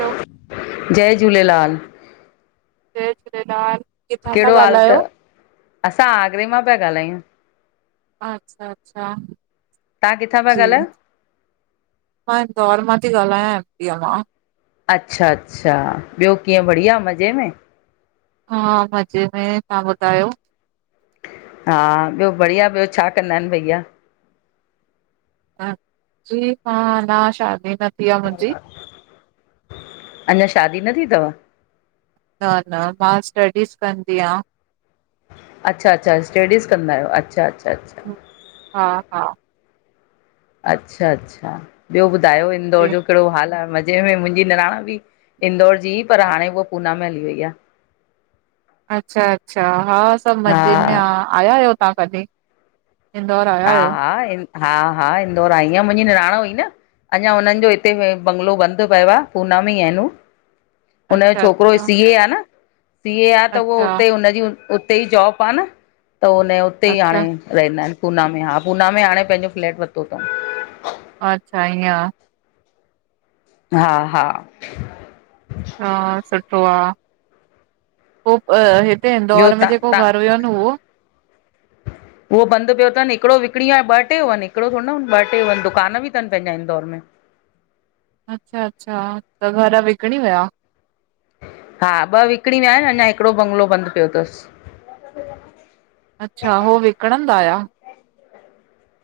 Hello, जय झूलेलाल। जय झूलेलाल! किथां था कहिड़ो हाल ॻाल्हायो? तव? असां आगरे मां पिया ॻाल्हायूं। अच्छा अच्छा अच्छा! तान किथां पिया ॻाल्हयो? मां इंदौर मां थी ॻाल्हायां एम पी अ मां! अच्छा अच्छा! ॿियो कीअं बढ़िया मज़े में? हा मजे में तव्हां ॿुधायो हा ॿियो बढ़िया ॿियो छा कंदा आहिनि भईया? ह जी हा न शादी न थी आ मुंहिंजी। अच्छा--अञा शादी न थी अथव न न मां स्टडीज़ कंदी आं। अच्छा अच्छा स्टडीज़ कंदा आहियो अच्छा अच्छा! ह हा हा! अच्छा अच्छा! ॿियो ॿुधायो इंदौर जी, जो कहिड़ो हाल आहे मज़ पंहिंरे मुंहिंजी निराणन बि इंदौर जी पर हाणे उअ पूना में हली वई आह अच्छा अच्छा! हा सभ मजे में हा आहे आया आहियो तव्हां कॾहिं। इंदौर आया हा आहियो? हा इंद हा हा इंदौर आईं इन मुंहिंजी निराणान हुई न! अञा हुननि जो हिते बंगलो बंदि पयो आहे पूना में ई आहिनि हू हुनजो अच्छा छोकिरो अच्छा सीए आह न! सीए आहे त उहो अच्छा उते हुनजी उत् उते ई जॉब आहे न त उनज उते ई हाणे अच्छा रहंदा आहिनि। पूना में हा, पूना में हाणे पंहिंजो फ़्लैट वतो तऊं। अच्छा ईंय आ। हा हा। हा सुठो आ। पो अ हिते ॿियो इंदौर में तव्हां जेको तव्हां घर हुयो न उहो उहो बंद पियो तनि हिकिड़ो विकिणी आ ॿ टे हुवन हिकिड़ो थोड़ी हुयुनि न ॿ टे दुकान बि तनि पंहिंजा इंदौर में। अच्छा अच्छा, त घर विकिणी वया? हा ॿ विकिणी वया आहिनि अञा हिकिड़ो बंगलो बंद पियो तसि। [inaudible] अच्छा हो विकणंदा या।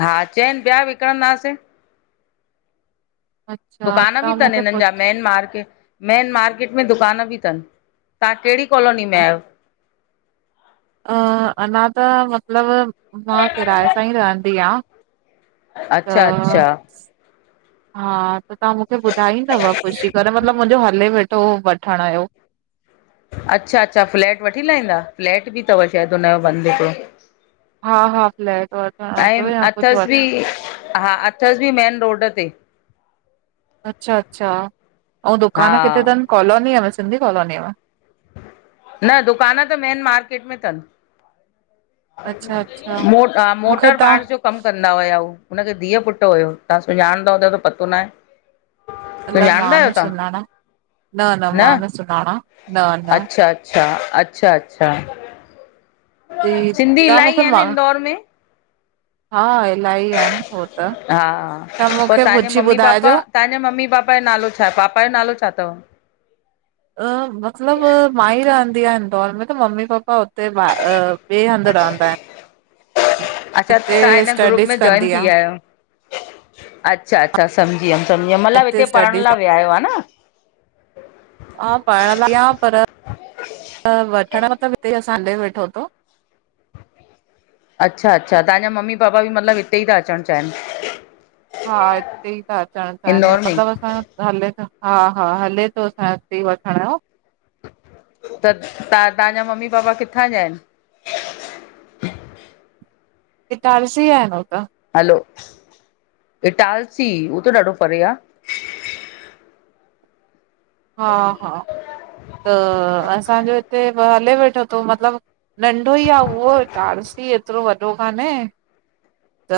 हा चइनि पया विकणंदासें। अच्छा दुकान बि तव्हां तनि मूंखे हिननि पुछ जा मेन मार्केट में मेन मार्केट में दुकान बि तनि, तहां कहिड़ी कॉलोनी में आयो? अ अञा त मतिलब मां किराए सां ई रहंदी आ। त अच्छा अच्छा हा। त तहां मूंखे ॿुधाईंदव पुछी करे मतलब मुंहिंजो हले वेठो वठण जो। अच्छा अच्छा फ्लैट वठी लाहींदा फ्लैट बि तव शायदि हुनजो बंदि हिकिड़ो। हा हा फ्लेट वठण आंदो ऐं या कुछु अथसि बि वठ हा अथसि बि मेन रोड ते। अच्छा अच्छा, अऊं हा दुकान किथे तनि कॉलोनीअ में सिंधी कॉलोनीअ में? न, दुकान त मेन मार्केट में तनि। अच्छा अच्छा मूंखे मोटर तव्हां बार जो कम कंदा हुया हुंनखे धीअ पुटु हुयो तहां सुञाणंदा हुदव त पतो न आहे। अलाए मां सुञाणंदा आहियो न तव्हां सुञाणा न न मां न सुञाणा। न न अच्छा अच्छा, अच्छा अच्छा। जी सिंधी तव्हां इलाही मूंखे आहिनि मा इंदौर में। हा इलाही आहिनि हो त, हा त मूंखे पुछी ॿुधाइजो। तहांजे मम्मी पापा जो नालो छा पापा जो नालो छा तव? अ मतिलब मां ई रहंदी आ इंदौर में त मम्मी पापा हुते बा अच्छा हिते तहां हिन ग्रुप स्टडीस में जॉइन कंदी थी आ वया आहियो। अच्छा अच्छा सम्झी वियमि सम्झीयमि मतलब हिते पढ़ण लाइ विया आयो हा न? हा पढ़ण लाइ पर वठण मतिलबु हिते ई सांडे वेठो तो। अच्छा अच्छा तहां जा मम्मी पापा बि मतिलबु हिते ई ता अचणु चाहिनि। हा हिते ई ता अचणु चाइनि इंदौर में ई? मतलबु असां यो। हले तो, हा हा हले तो असांयो ईते वठणयो। त त तहां जा मम्मी पापा किथां जा आहिनि? इटारसी ॼा आहिन हो त। हलो, इटालसी हो त ॾाढो परे आ। हा हा त असां जो हिते हले वेठो थो मतिलबु नंढो ई आ उहो इटारसी एतिरो वॾो कान्हे। त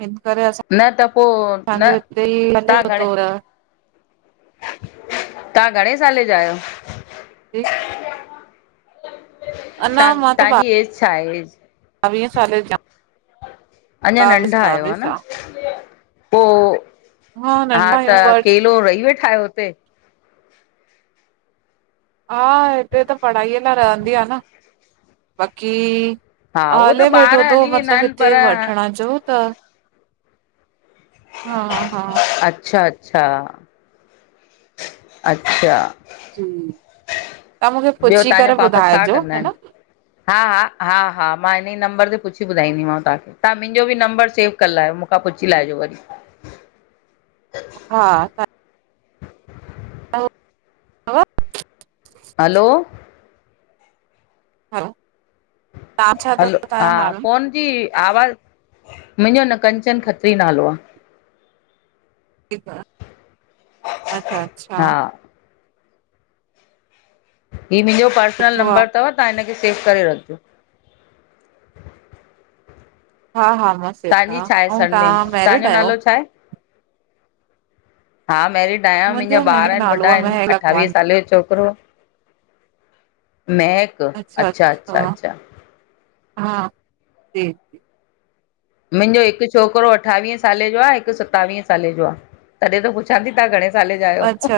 हिन करे असां न त पो न हले तहां घणे थो रह तहां घणे साले जा आहियो? जी। तां तांजी ऐज छा आहे? ॿावीहें सालें जा। अञा नंढ़ा आयो, हा न। आ। पो, हा नंढा आहियूं त बट अकेलो रही वेठा आयो हुते? हा हिते त पढ़ाईअ लाइ रहंदी आं न, बाक़ी हा, हा उहो त हले ॿार वेठो तो हली वेंदा मतलब आहिनि पर हिते वठण जो ता हा हा अच्छा अच्छा अच्छा जी, तहां मूखे ॿियो पुछी तव्हांजा करे पापा छा ॿुधाइजो, कंदा है आहिनि? न। हा हा, हा हा, मां इनईं नंबर ते पुछी ॿुधाईंदीमांव तहांखे। तहां मिंजो बी नंबर सेव करे लायो मूखां पुछी लाइजो वरी। हा तव्हांजो तव्हां हलो! हलो! हलो! हा नालो? फ़ोन जी आवाज़, मुंजो न कंचन खत्री नालो आ। ठीक आ, अच्छा अच्छा! हा ही मिंजो पर्सनल सुठो आ नंबर तव, तहां हिनखे सेव करे रखजो। हा हा, हस् तांजी छाहे सरनेम, तांजो नालो छाहे? हा मैरिड। खयां, मुंजा मुंहिंजो ॿार महक एन, नालो वॾा आहे एन, महक अठावीह लखवानी सालें जो छोकरो आ। महक, अच्छा अच्छा अच्छा! हा, जी। मुंजो हिक छोकरो अठावीहें सालें जो आ, हिक सतावीहें साले जो आ, तॾहिं त पुछां थी तां घणे साले जायो? अच्छा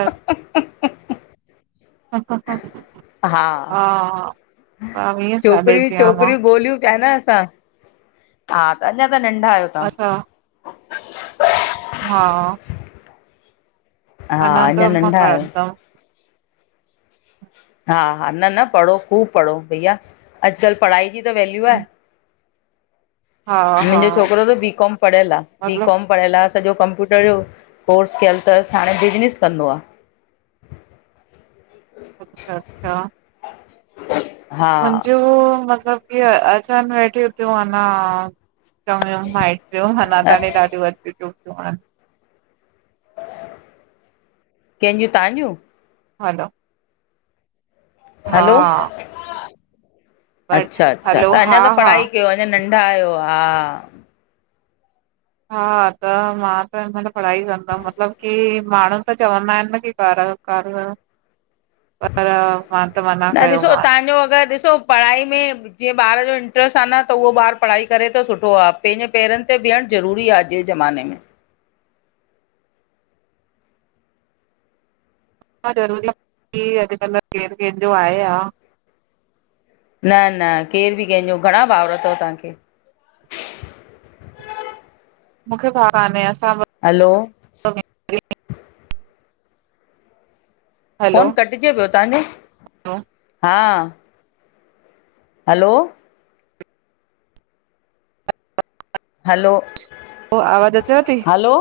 हा, हा, हा हा, ॿावीह साले छोकरयूं जी आहियां मां छोकरयूं गोल्हियूं प्या न असां। हा, त अञा त नंढ़ा आयो। असां हा हा, त अञा मां नंढ़ा आयो। पढ़ंदमि हा हा, न न, पढ़ो ख़ूब पढ़ो, भइया अॼकल पढ़ाई जी त वैल्यू आहे, हा हा मुंजो छोकरो त बी, कॉम पढ़यल आहे, बी, मतलब कॉम पढ़यल आ, सॼो कंप्यूटर जो कोर्स क्यल तस, हाणे बिज़निस कंदो आ। अच्छा अच्छा हा मुजूं, मतलब की अचन वेठियूं त्यूं अञा। चङयूं माइट्रयूं अञा ताणी कंहिंजूं ॾाढ़यूं अची चुकयूं अन। केजूं, तहां ज्यूं? हलो! हलो हा बट अच्छा अच्छा, हलो त अञा हा त हा पढ़ाई क्यो अञा नंढ़ा आयो, हा हा, त मां त हिन महिल पढ़ाई कंदम, मतलब की माणहूं त चवंदा एन न, की कर। कर पर मां त मना न ॾिसो कयोमान तहांजो अगर, ॾिसो पढ़ाई में जीअं ॿार जो इंट्रस्ट आ न त, उहो ॿार पढ़ाई करे त सुठो आ, पैंजे पेरन ते बीहण ज़रूरी आ। जे जमाने में छा ज़रूरी आ कि अॼकल केर केंजो आहे आ न न केर बि कहिंजो घणा भावर तव तहांखे? मूंखे भा काने असां हलो ॿ फोन कटजे पियो तव्हांजो। हो हा हलो हलो, पो आवाज़ अचेव थी? हलो,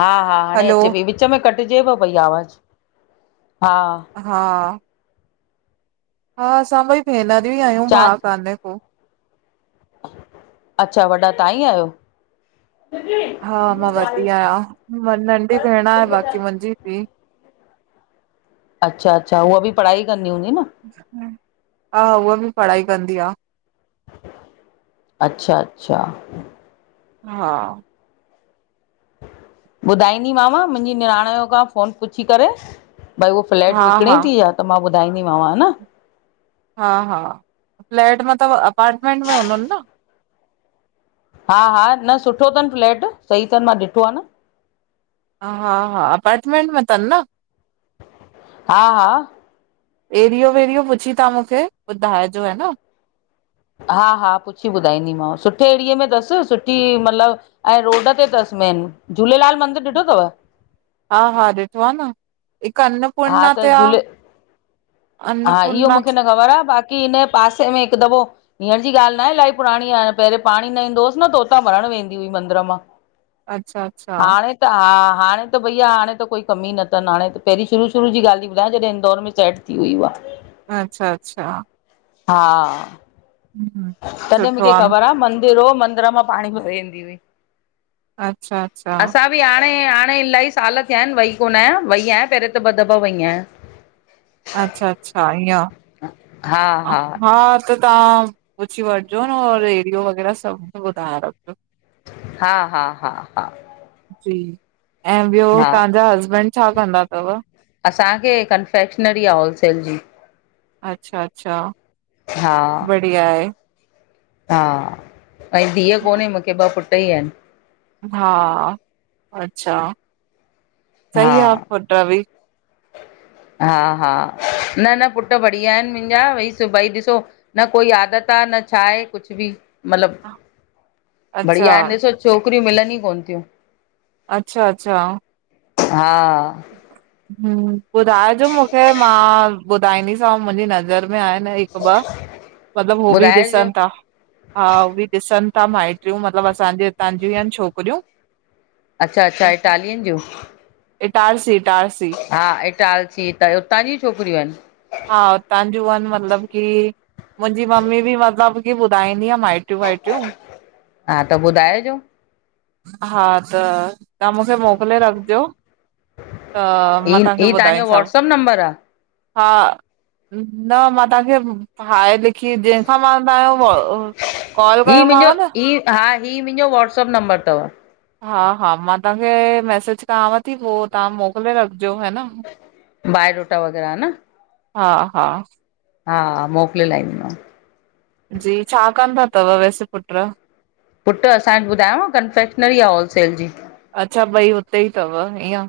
हा हा, हाणे हलो अचे पई विच में कटजेव पई आवाज हा हा हा, असां ॿई भेनर ई आयूं चारि भाउ काने को। अच्छा, वॾा तहां ई आयो। हा, मां वॾी आहियां नंढी भेण आहे बाक़ी मुंजी बी। अच्छा, अच्छा उअ बि पढ़ाई कंदी हूंदी न। हा, उहा बि पढ़ाई कंदी आ। अच्छा, अच्छा हा ॿुधाईंदीमांव मुंजी निणान जो खां फोन पुछी करे भई उहो फ्लैट हा विकणे हा ती छा? त मां ॿुधाईंदीमांव हन। हा, हा फ्लैट मतलब अपार्टमेंट में हूंदन न। हा, हा न सुठो तन फ्लैट सही तन मां ॾिठो आ न। हा, हा, हा अपार्टमेंट में तन न। हा हा एरिओ वेरिओ पुछी तहां मुखे ॿुधाइजो हा न। हा, हा पुछी ॿुधाईंदीमांव सुठे एरिए में तस सुठी मतलब ऐं रोड ते तस मेन झूलेलाल मंदर ॾिठो तव। हा, हा ॾिठो आ न हिक अन हा, त झूले हा, इहो अन्नपूर्णा मुखे न ख़बर आ बाक़ी हिन जे पासे में हिक दफ़ो हींअर जी ॻाल्ह न आहे इलाही पुराणी आहे पेहरियोें पाणी न ईंदो हुयुस न त उतां भरण वेंदी हुई मंदर मां। अच्छा, अच्छा हाणे त हा हाणे त भईया हाणे त कोई कमी न तन हाणे त पेहरीं शुरू शुरू जी ॻाल्ह ती ॿुधायां जॾहिं इंदौर में सेट थी हुई उवा। अच्छा, अच्छा हा हम्म तॾहिं सुठो मुखे आहे न ख़बर आ मंदिर हो मंदर मां पाणी भरे ईंदी हुई। अच्छा, अच्छा असां हाणे, हाणे इलाही साल थिया आहिन वई कोन आयां वई आयां पेहिरें त ॿ दफ़ा वई आयां। अच्छा, अच्छा ईअं हा त तहां पुछी वठजोन और एरियो वग़ैरह सभ मुखे ॿुधाए रखजो। हा, हा, हा, हा जी, ऐं ॿियो हा तव्हांजा हसबैंड छा कंदा तव? असांखे कनफेक्शनरी आ होलसेल जी। अच्छा अचछा हा धीअ आहे। हा ऐं धीअ कोन्हे मूंखे ॿ पुट्र ही आहिनि। हा, अच्छा सही आ हा पुट्र बि। हा हा न न पुट्र बढ़िया आहिनि मुंहिंजा भाई ॾिसो। न कोई आदत आ न छा आहे कुछ बि। मतलब अच्छा, बढ़िया आहिन ॾिसो छोकिरियूं मिलनि हघ कोन थियूं। अच्छा अच्छा हा हम्म ॿुधाइजो मूंखे मां ॿुधाईंदीसां मुंहिंजी नज़र में आहिनि हिक ॿ मतलब हो बि ॿुधाइजो ॾिसंता ता हा, हो बि ॾिस ता माट छियूं मतलब असांजे हितांजीयु आहिनि छोकिरियूं। अच्छा अच्छा ईटालियनि जूं? इटार्सी इटार्सि। हा इटार्सी त उतां जी छोकिरियूं आहिनि? हा उतांजू आहिनि मतलब की मुंहिंजी मम्मी बि मतलब की ॿुधाईंदी आ माइटियूं वाइटियूं। हा त ॿुधाइजो। हा, त तव्हां मूंखे मोकिले रखिजो। हा मां तव्हांखे ॿुधायसव। फोन नंबर आ? हा न, मां तव्हांखे हाए लिखी, जंहिंसां मां तव्हांजो कॉल ही मुंहिंजो कयोमांव न। ही हा हीअं मुंजो वाट्सअप नंबर तव। हा हा मां तव्हांखे मैसेज कयांव थी पो तव्हां मोकिले रखिजो हा न। बायोडोटा वग़ैरह हा न? हा हा। हा मोकिले लहाईंदी मांव। जी, छा कनंदा तव वैसे पुट्र। पुट्र, असां वट ॿुधायांव न कनफेक्शनरी आ होलसेल जी। अच्छा ॿई उते ई तव इअं?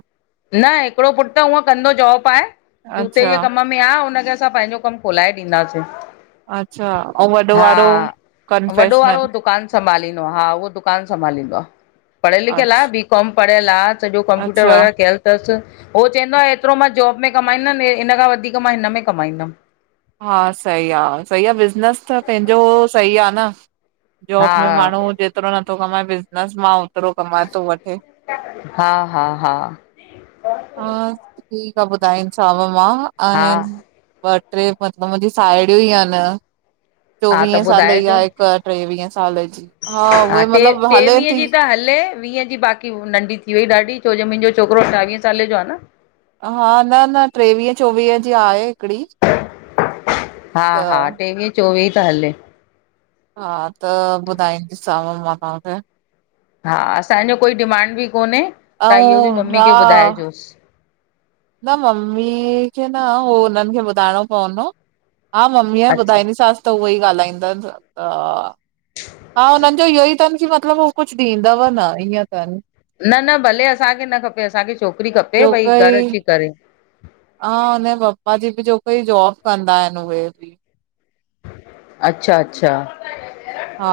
न हिकिड़ो पुट्र हूअं कंदो जॉब आहे, जूते अच्छा जे कम में में आ उनखे असां पंहिंजो कम खोलाए ॾींदासीं। अच्छा ऐं वॾो वारो हा वॾो वारो कंफेशनल दुकानु संभालींदो आ हा, उहो दुकानु संभालींदो आ। पढ़ियलिखियल आ अच्छा बी कॉम पढियल आ सॼो कंप्यूटर अच्छा वग़ैरह कयल तसि उहो चवंदो आहे एतिरो मां जॉब में कमाईंदमि इन खां वधीक मां हिन में कमाईंदमि। हा सही आ सही आ बिज़नेस त पंहिंजो सही आ न। जॉब हा में माण्हू जेतिरो नथो कमाए बिज़नस मां ओतिरो कमाए थो वठे। हा हा हा हा ठीक आ ॿुधाईनि सांव मां हा आहिनि ट्रे मतलब मुंहिंजी साहेड़ियूं ही आहिनि। हा त चोवीह साले जी ॿुधाइजो आहे हिक, ट्रेवीह साले जी, हा उहे टे मतलब हले टेवीह थी। जी त हले वीह जी बाक़ी नंढी थी वई ॾाढी छो जो मुंहिंजो छोकिरो अठावीएं साले जो आ न। हा न न टेवीह, चोवीह जी आहे। हिकिड़ी हा त हा टेवीह, चोवीह त हले हा त ॿुधाईंदीसांव मां तहांखे। हा असांजो कोई डिमांड बि कोन्हे, तां इहो बि ऐं मम्मी हा खे ॿुधाइजोसि। न मम्मी खे न हो हुननि खे ॿुधाइणो पवंदो हा मम्मीअ अच्छा ॿुधाईंदीससि त उहो ई ॻाल्हाईंदसि। त हा हुननि जो इहो ई अथनि की मतिलबु हू कुछु ॾींदव न ईअं अथनि। न न भले असांखे न खपे असांखे, छोकिरी खपे जो भई घरु कोई अची करे। हा हुनजे पप्पा जी बि जोबई जॉब कंदा आहिन उहे बि। अच्छा, अच्छा। हा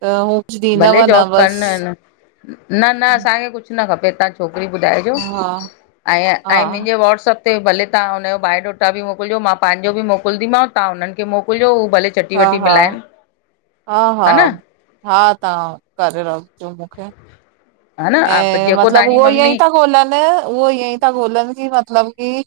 त हू कुछु ॾींदव भले न जॉब कनि बसि।, न न न असांखे कुछु न खपे तां छोकिरी ॿुधाइजो, हा ऐं हा ऐं मुंहिंजे वाट्सप हे भले तहां हुनजो बायोडोटा बि मोकिलजो मां पंहिंजो बि मोकिलंदीमांव तहां हुननि खे मोकिलिजो उह भले चटी हा वटी हा मिलाइनि हा हा हा तहां करे रख रखे, हा न ऐं जेको मतलब तव्हांजी उहो ईअ ई मम्मी ता ॻोल्हनि उहो ई ता ॻोलनि कि मतलब की